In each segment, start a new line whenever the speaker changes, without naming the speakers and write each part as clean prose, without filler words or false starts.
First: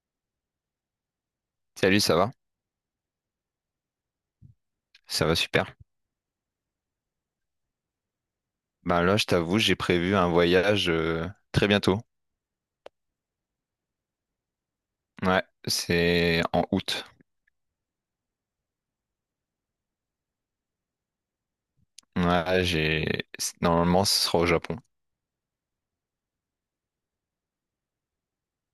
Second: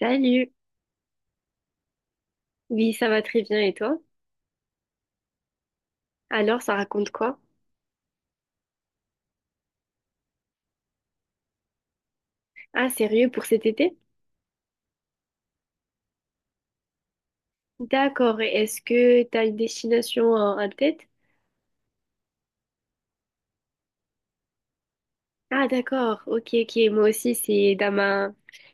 Salut!
Salut, ça va?
Oui, ça va très bien et toi?
Ça va super.
Alors, ça raconte quoi?
Ben là, je t'avoue, j'ai prévu un voyage très bientôt.
Ah, sérieux pour cet été?
Ouais, c'est en août.
D'accord, et est-ce que t'as une destination en tête?
Ouais, j'ai normalement ce sera au Japon.
Ah, d'accord, ok, ok, moi aussi c'est dans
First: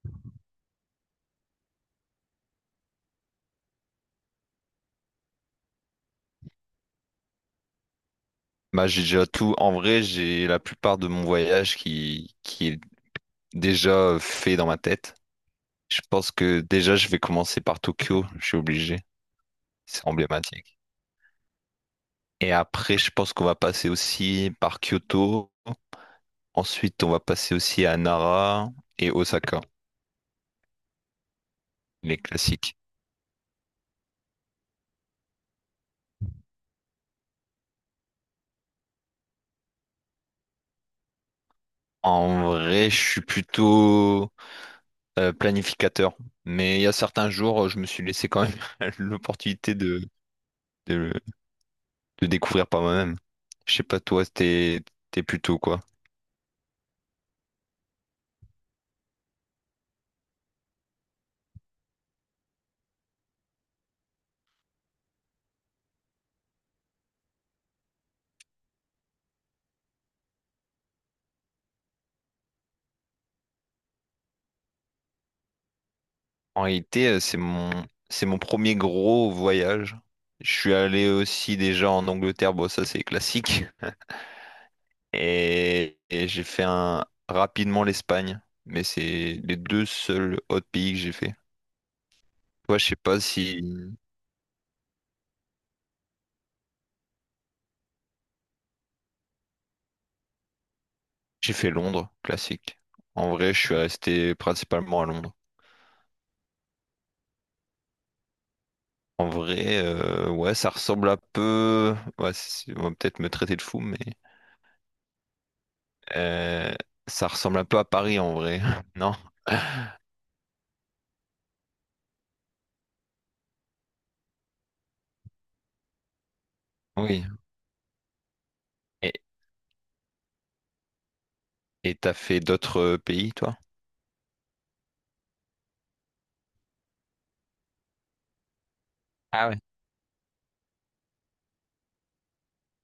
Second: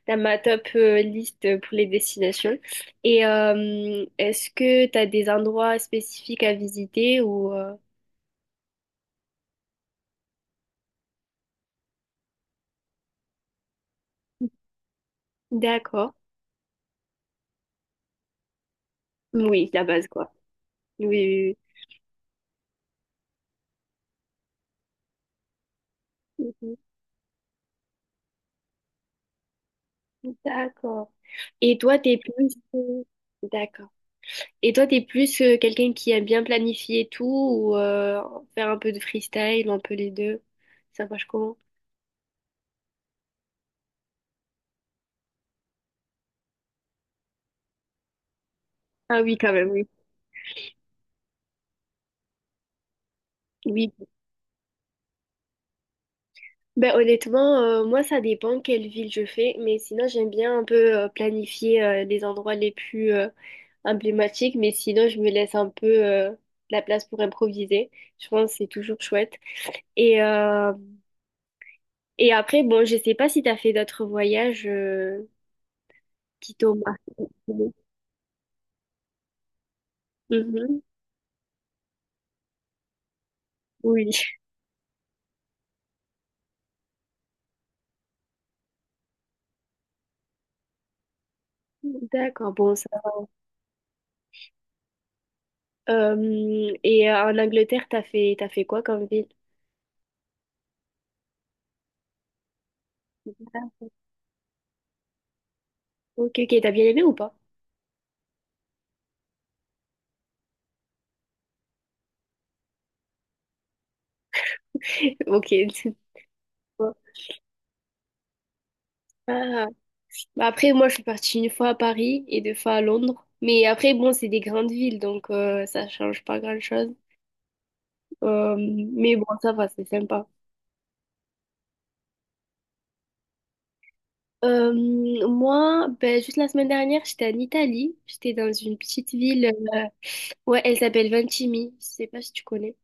dans ma top liste pour les destinations. Et est-ce que t'as des endroits spécifiques à visiter ou...
Bah, j'ai déjà tout. En vrai, j'ai la plupart de mon voyage qui est déjà fait dans ma tête. Je
D'accord,
pense que déjà, je vais commencer par Tokyo. Je suis obligé.
oui, la
C'est
base quoi.
emblématique.
Oui,
Et après, je pense qu'on va passer aussi par Kyoto.
oui, oui.
Ensuite, on va passer aussi à Nara et Osaka,
Mhm. D'accord. Et toi, t'es
les
plus...
classiques.
D'accord. Et toi, t'es plus quelqu'un qui aime bien planifier tout ou faire un peu de freestyle ou un peu les deux? Ça marche comment?
En vrai, je suis plutôt planificateur. Mais il y a certains jours, je me suis laissé quand même
Ah oui, quand même,
l'opportunité
oui.
de, de découvrir par moi-même. Je sais
Oui.
pas, toi, t'es plutôt quoi?
Ben honnêtement, moi, ça dépend quelle ville je fais, mais sinon, j'aime bien un peu planifier les endroits les plus emblématiques, mais sinon, je me laisse un peu de la place pour improviser. Je pense que c'est toujours chouette. Et, euh, et après, bon, je sais pas si t'as fait d'autres voyages qui
En
t'ont
réalité,
marqué.
c'est c'est mon premier gros voyage. Je suis
Mhm.
allé aussi déjà en Angleterre, bon, ça c'est classique.
Oui.
Et, j'ai fait un, rapidement l'Espagne. Mais c'est les deux seuls autres pays que j'ai fait.
D'accord, bon,
Toi, je
ça.
sais pas si
Et en Angleterre, t'as fait quoi comme ville?
J'ai fait Londres, classique. En vrai, je suis
Ah,
resté principalement à Londres.
Ok, ok, t'as bien aimé ou pas?
En vrai, ouais, ça ressemble un peu. Ouais, c'est- on va peut-être me traiter de fou, mais
Ok. c'est-
euh, ça ressemble un peu à Paris en vrai. Non?
Ah. Bah après, moi, je suis partie une fois à Paris et deux fois à Londres. Mais après, bon, c'est des grandes villes, donc ça change pas grand-chose.
Oui. Et
Mais bon, ça va, c'est sympa.
t'as fait d'autres pays, toi?
Euh, moi, ben, juste la semaine dernière, j'étais en Italie. J'étais dans une petite ville.
Ah ouais.
euh, ouais, elle s'appelle Ventimille. Je sais pas si tu connais.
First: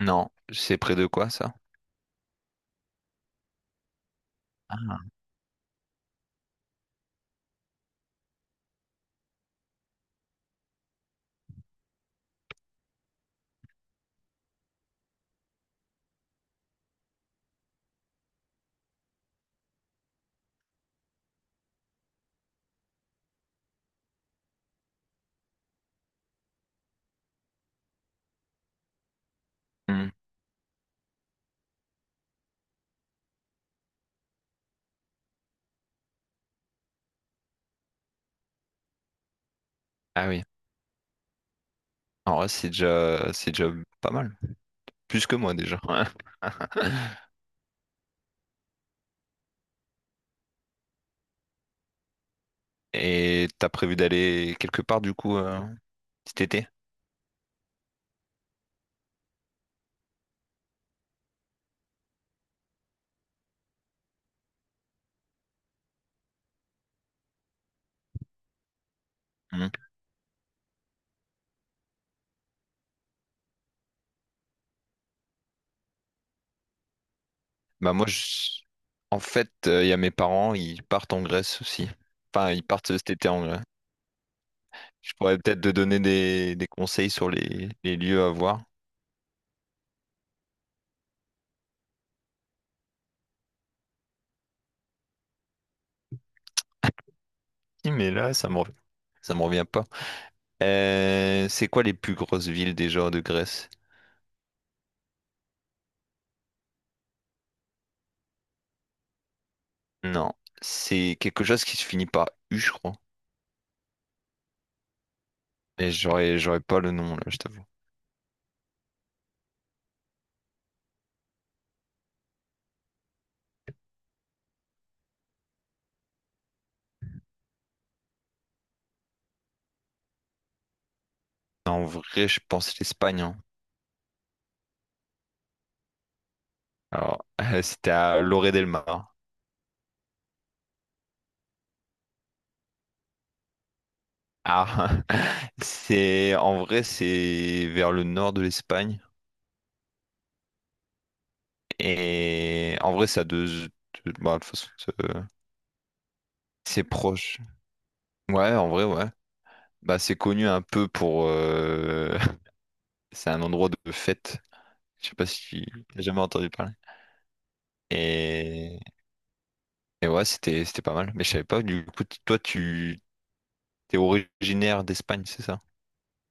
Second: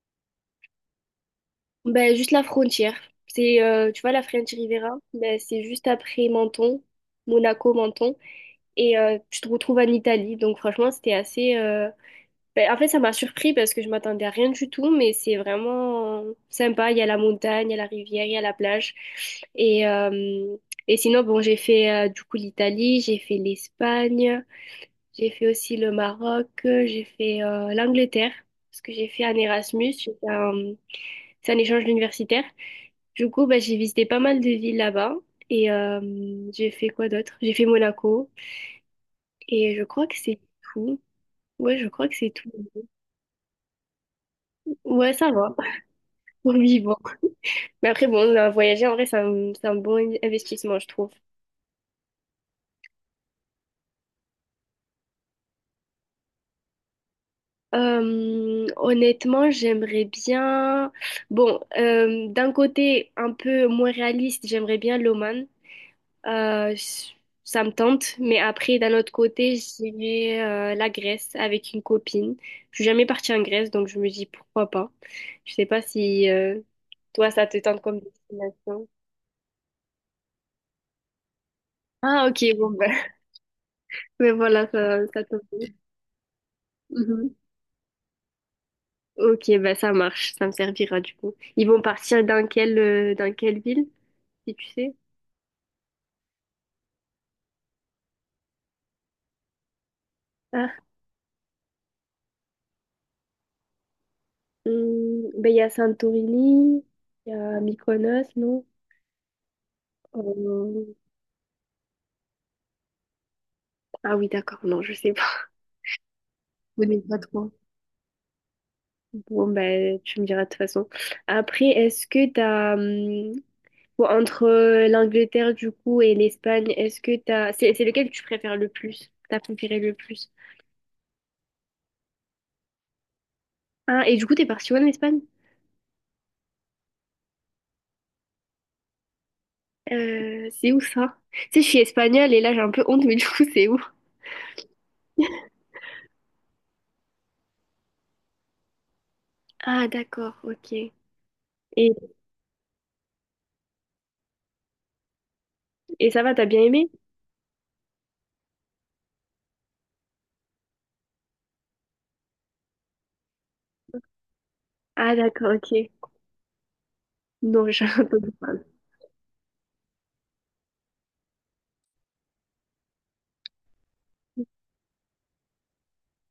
Non, c'est près de quoi ça?
Ben, juste la frontière. C'est, tu vois, la French Riviera,
Ah.
ben, c'est juste après Menton, Monaco, Menton, et tu te retrouves en Italie. Donc franchement, c'était assez... ben, en fait, ça m'a surpris parce que je m'attendais à rien du tout, mais c'est vraiment sympa. Il y a la montagne, il y a la rivière, il y a la plage. Et, euh, et sinon, bon, j'ai fait du coup l'Italie, j'ai fait l'Espagne, j'ai fait aussi le Maroc, j'ai fait l'Angleterre, parce que j'ai fait un Erasmus,
Hmm.
j'ai fait un- c'est un échange universitaire. Du coup, bah, j'ai visité pas mal de villes là-bas. Et j'ai fait quoi d'autre? J'ai fait Monaco. Et je crois que
Ah
c'est
oui.
tout. Ouais, je crois que c'est
En vrai,
tout.
c'est déjà pas mal.
Ouais,
Plus
ça
que moi
va.
déjà.
Oui, bon. Mais après, bon, voyager, en vrai, c'est un bon investissement, je trouve.
Et t'as prévu d'aller quelque part du coup cet été?
Honnêtement, j'aimerais bien... Bon, d'un côté un peu moins réaliste, j'aimerais bien l'Oman. Euh, ça me tente, mais après, d'un autre côté,
Hmm.
j'irai la Grèce avec une copine. Je suis jamais partie en Grèce, donc je me dis pourquoi pas. Je sais pas si toi, ça te tente
Bah
comme
moi, je-
destination.
en fait, il y a mes parents, ils partent en Grèce aussi.
Ah, ok,
Enfin, ils
bon,
partent
ben,
cet été en Grèce.
mais voilà,
Je
ça
pourrais
tombe.
peut-être te donner des conseils sur
Mhm.
les lieux à voir.
Ok, ben ça marche, ça me servira du coup. Ils vont partir dans dans quelle ville, si tu sais?
Si, mais là, ça me revient. Ça me revient pas.
Ah,
C'est quoi les plus grosses villes déjà de Grèce?
ben il y a Santorini, il y a Mykonos, non?
Non,
Euh,
c'est quelque chose qui se finit par U, je crois.
Ah oui, d'accord, non, je sais pas.
Mais j'aurais pas
Je
le
connais
nom
pas
là, je
trop.
t'avoue.
Bon, ben, tu me diras de toute façon. Après, est-ce que t'as... bon, entre l'Angleterre, du coup, et l'Espagne, est-ce que t'as... c'est lequel tu préfères le plus? T'as préféré le plus?
En vrai, je pense l'Espagne. Hein.
Ah, et du coup, t'es parti où en Espagne?
Alors, c'était à Lloret del Mar.
C'est où ça? Tu sais, je suis espagnole et là, j'ai un peu honte, mais du coup, c'est où?
Ah, c'est en vrai, c'est vers le nord de l'Espagne.
Ah, d'accord, ok. Et,
Et en vrai, bah, de toute façon,
et ça va, t'as bien
c'est
aimé?
proche. Ouais, en vrai, ouais. Bah, c'est connu un peu pour. C'est un endroit de fête. Je
Ah,
sais pas
d'accord,
si
ok.
t'as jamais entendu parler.
Non, j'ai un peu de parler.
Et, ouais, c'était pas mal. Mais je savais pas. Du coup, t- toi, tu t'es originaire d'Espagne, c'est ça?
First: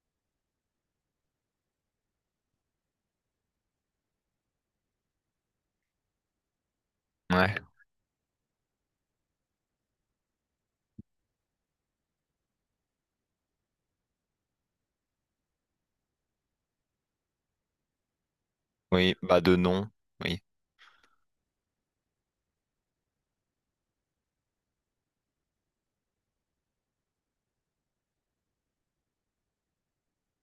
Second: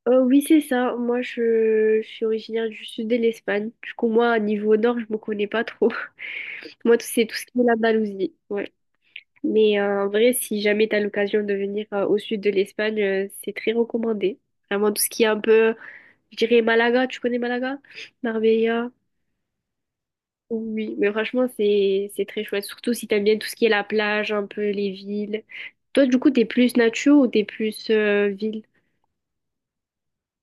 Oui, c'est ça. Moi, je suis originaire du sud de l'Espagne. Du coup, moi, niveau nord, je me connais pas trop. Moi, tout- c'est tout ce
Ouais.
qui est l'Andalousie. Ouais. Mais en vrai, si jamais tu as l'occasion de venir au sud de l'Espagne, c'est très recommandé. Vraiment, tout ce qui est un peu, je dirais Malaga, tu connais Malaga? Marbella?
Oui, bah de nom. Oui.
Oui, mais franchement, c'est très chouette. Surtout si t'aimes bien tout ce qui est la plage, un peu les villes. Toi, du coup, t'es plus nature ou t'es plus ville?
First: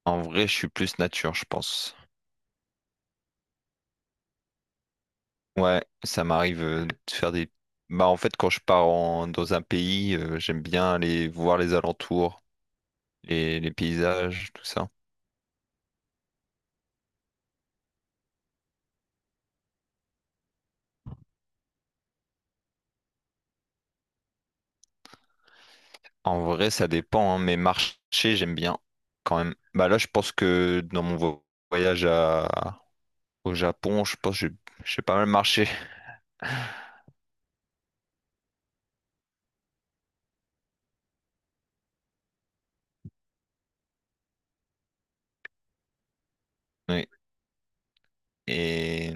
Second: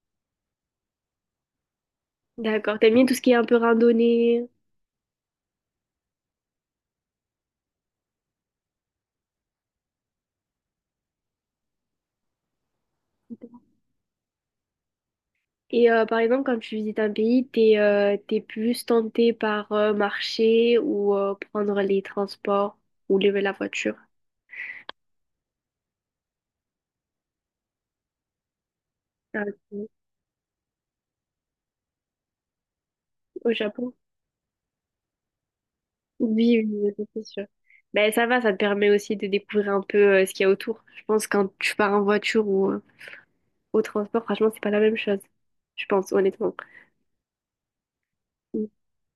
En vrai, je suis plus nature, je pense.
D'accord. T'aimes bien tout ce qui est un peu randonnée?
Ouais, ça m'arrive de faire des. Bah en fait, quand je pars en- dans un pays, j'aime bien aller voir les alentours. Les paysages, tout ça.
Et par exemple, quand tu visites un pays, t'es plus tenté par marcher ou prendre les transports ou lever la voiture.
En vrai, ça dépend, hein, mais marcher, j'aime bien quand
Ah,
même. Bah
ok.
là, je pense que dans mon vo- voyage à-
Au
au
Japon?
Japon, je pense que j'ai pas mal marché.
Oui, oui, oui, c'est sûr. Ben ça va, ça te permet aussi de découvrir un peu ce qu'il y a autour. Je pense quand tu pars en voiture ou au transport, franchement, c'est pas la même chose. Je pense, honnêtement.
Oui. Et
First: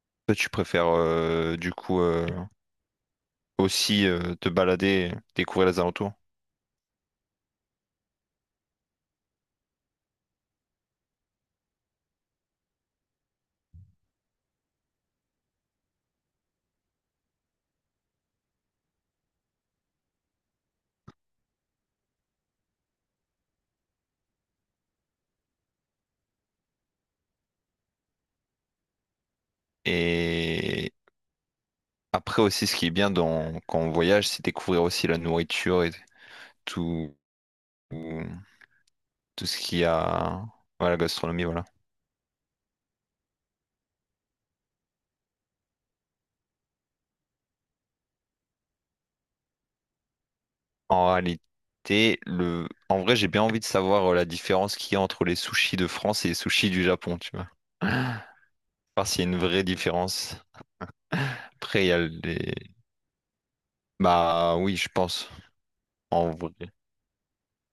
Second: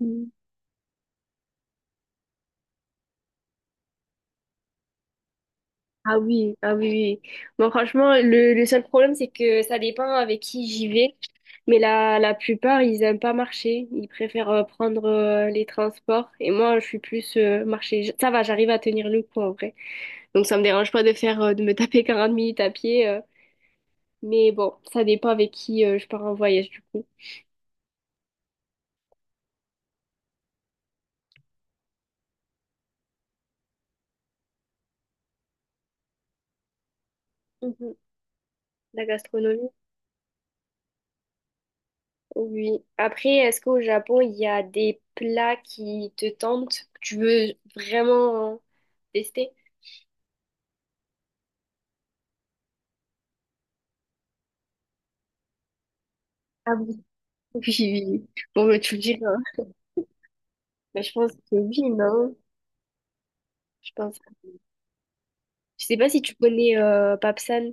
Mhm.
toi, tu préfères aussi te balader, découvrir les alentours?
Ah oui, ah oui, oui. Bon, franchement, le seul problème, c'est que ça dépend avec qui j'y vais. Mais la plupart, ils aiment pas marcher. Ils préfèrent prendre les transports. Et moi, je suis plus marcher. J- Ça va, j'arrive à tenir le coup en vrai. Donc, ça me dérange pas de faire, de me taper 40 minutes à pied. Mais bon, ça dépend avec qui je pars en voyage du coup.
Et après aussi, ce qui est bien dans, quand on voyage, c'est découvrir aussi la nourriture et tout,
Mhm. La
tout ce
gastronomie.
qu'il y a. Ouais, la gastronomie, voilà.
Oui. Après, est-ce qu'au Japon, il y a des plats qui te tentent, que tu veux vraiment tester?
En réalité, le... en vrai, j'ai bien envie de savoir la différence qu'il y a entre les sushis de France et les sushis
Ah
du
oui.
Japon, tu vois.
Oui, oui. oui. Bon, bah, tu le
Parce qu'il y
diras.
a une vraie différence.
Bah, je pense que oui,
Après, il y a
non?
les...
Je pense.
Bah oui, je pense.
Je sais pas si
En
tu
vrai.
connais Papsan.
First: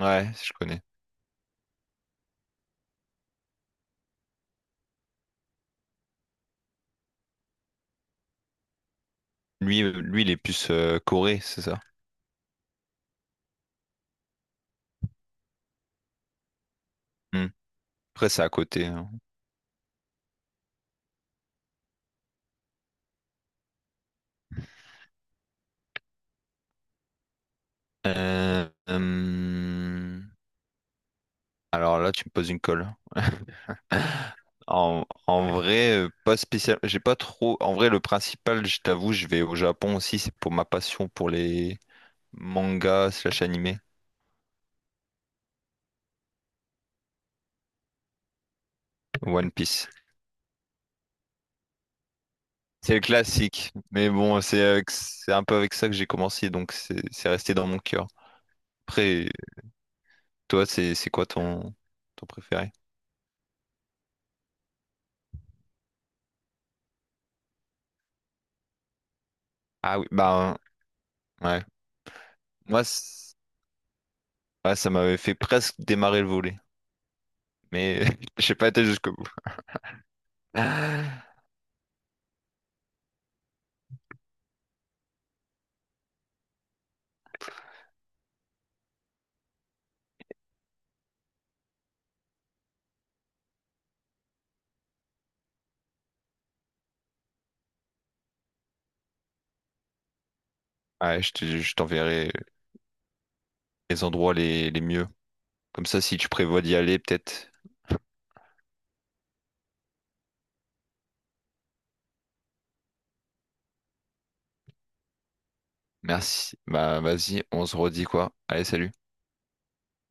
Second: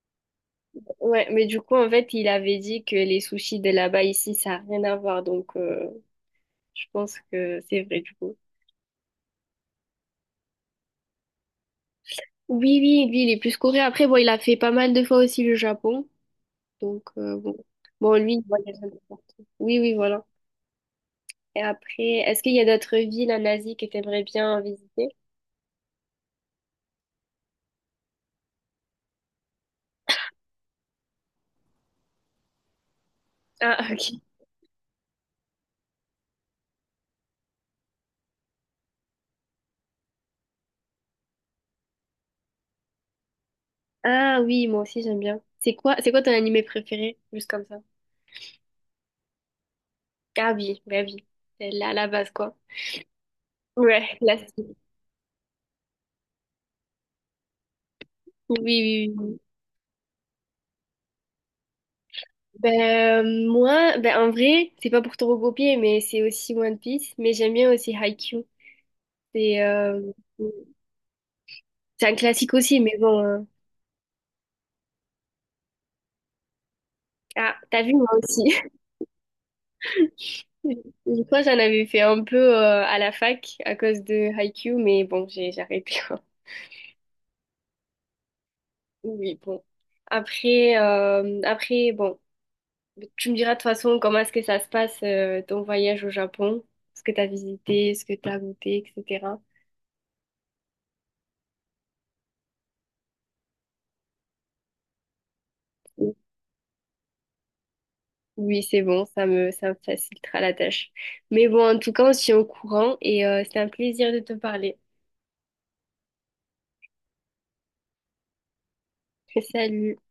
Ouais, je connais.
Ouais, mais du coup, en fait, il avait dit que les sushis de là-bas, ici, ça n'a rien à voir. Donc, je pense que c'est vrai, du coup.
Lui, lui il est plus Corée, c'est ça.
Oui, oui, lui, il est plus coréen. Après, bon, il a fait pas mal de fois aussi le Japon. Donc,
Hmm.
bon. Bon,
Après,
lui,
c'est
il
à
voyage
côté.
un peu
Hein.
partout. Oui, oui, voilà. Et après, est-ce qu'il y a d'autres villes en Asie que t'aimerais bien visiter?
Euh, hum, alors là, tu me poses une colle.
Ah, ok.
En vrai, pas spécial. J'ai pas trop. En vrai, le principal, je t'avoue, je vais au Japon aussi. C'est pour ma passion pour les mangas slash animés.
Ah oui, moi aussi j'aime bien. C'est quoi ton animé préféré? Juste comme ça.
One Piece.
Ah oui, bah oui. C'est là, la base, quoi.
C'est le classique. Mais
Ouais,
bon,
classique.
c'est avec- c'est un peu avec ça que j'ai commencé, donc c'est resté dans mon cœur.
Oui, oui, oui.
Après,
oui.
toi, c'est quoi ton préféré?
Ben, moi, ben, en vrai, c'est pas pour te recopier, mais c'est aussi One Piece. Mais j'aime bien aussi Haikyuu. C'est
Ah
euh,
oui, bah ouais.
c'est un classique aussi,
Moi,
mais bon.
c'est- ouais, ça m'avait fait presque démarrer le volet,
Ah, t'as vu,
mais
moi aussi.
j'ai pas été jusqu'au bout.
Je crois que j'en avais fait un peu à la fac à cause de Haikyuu, mais bon, j'ai arrêté. Oui, bon. Après, bon, tu me diras de toute façon comment est-ce que ça se passe ton voyage au Japon, ce que tu as visité, ce que tu as goûté, etc.
Ouais, je te- je t'enverrai les endroits les mieux. Comme ça, si tu prévois d'y aller, peut-être.
Oui, c'est bon, ça me facilitera la tâche. Mais bon, en tout cas, on se tient au courant et c'était un plaisir de te parler.
Merci. Bah, vas-y, on se redit quoi. Allez, salut.
Salut.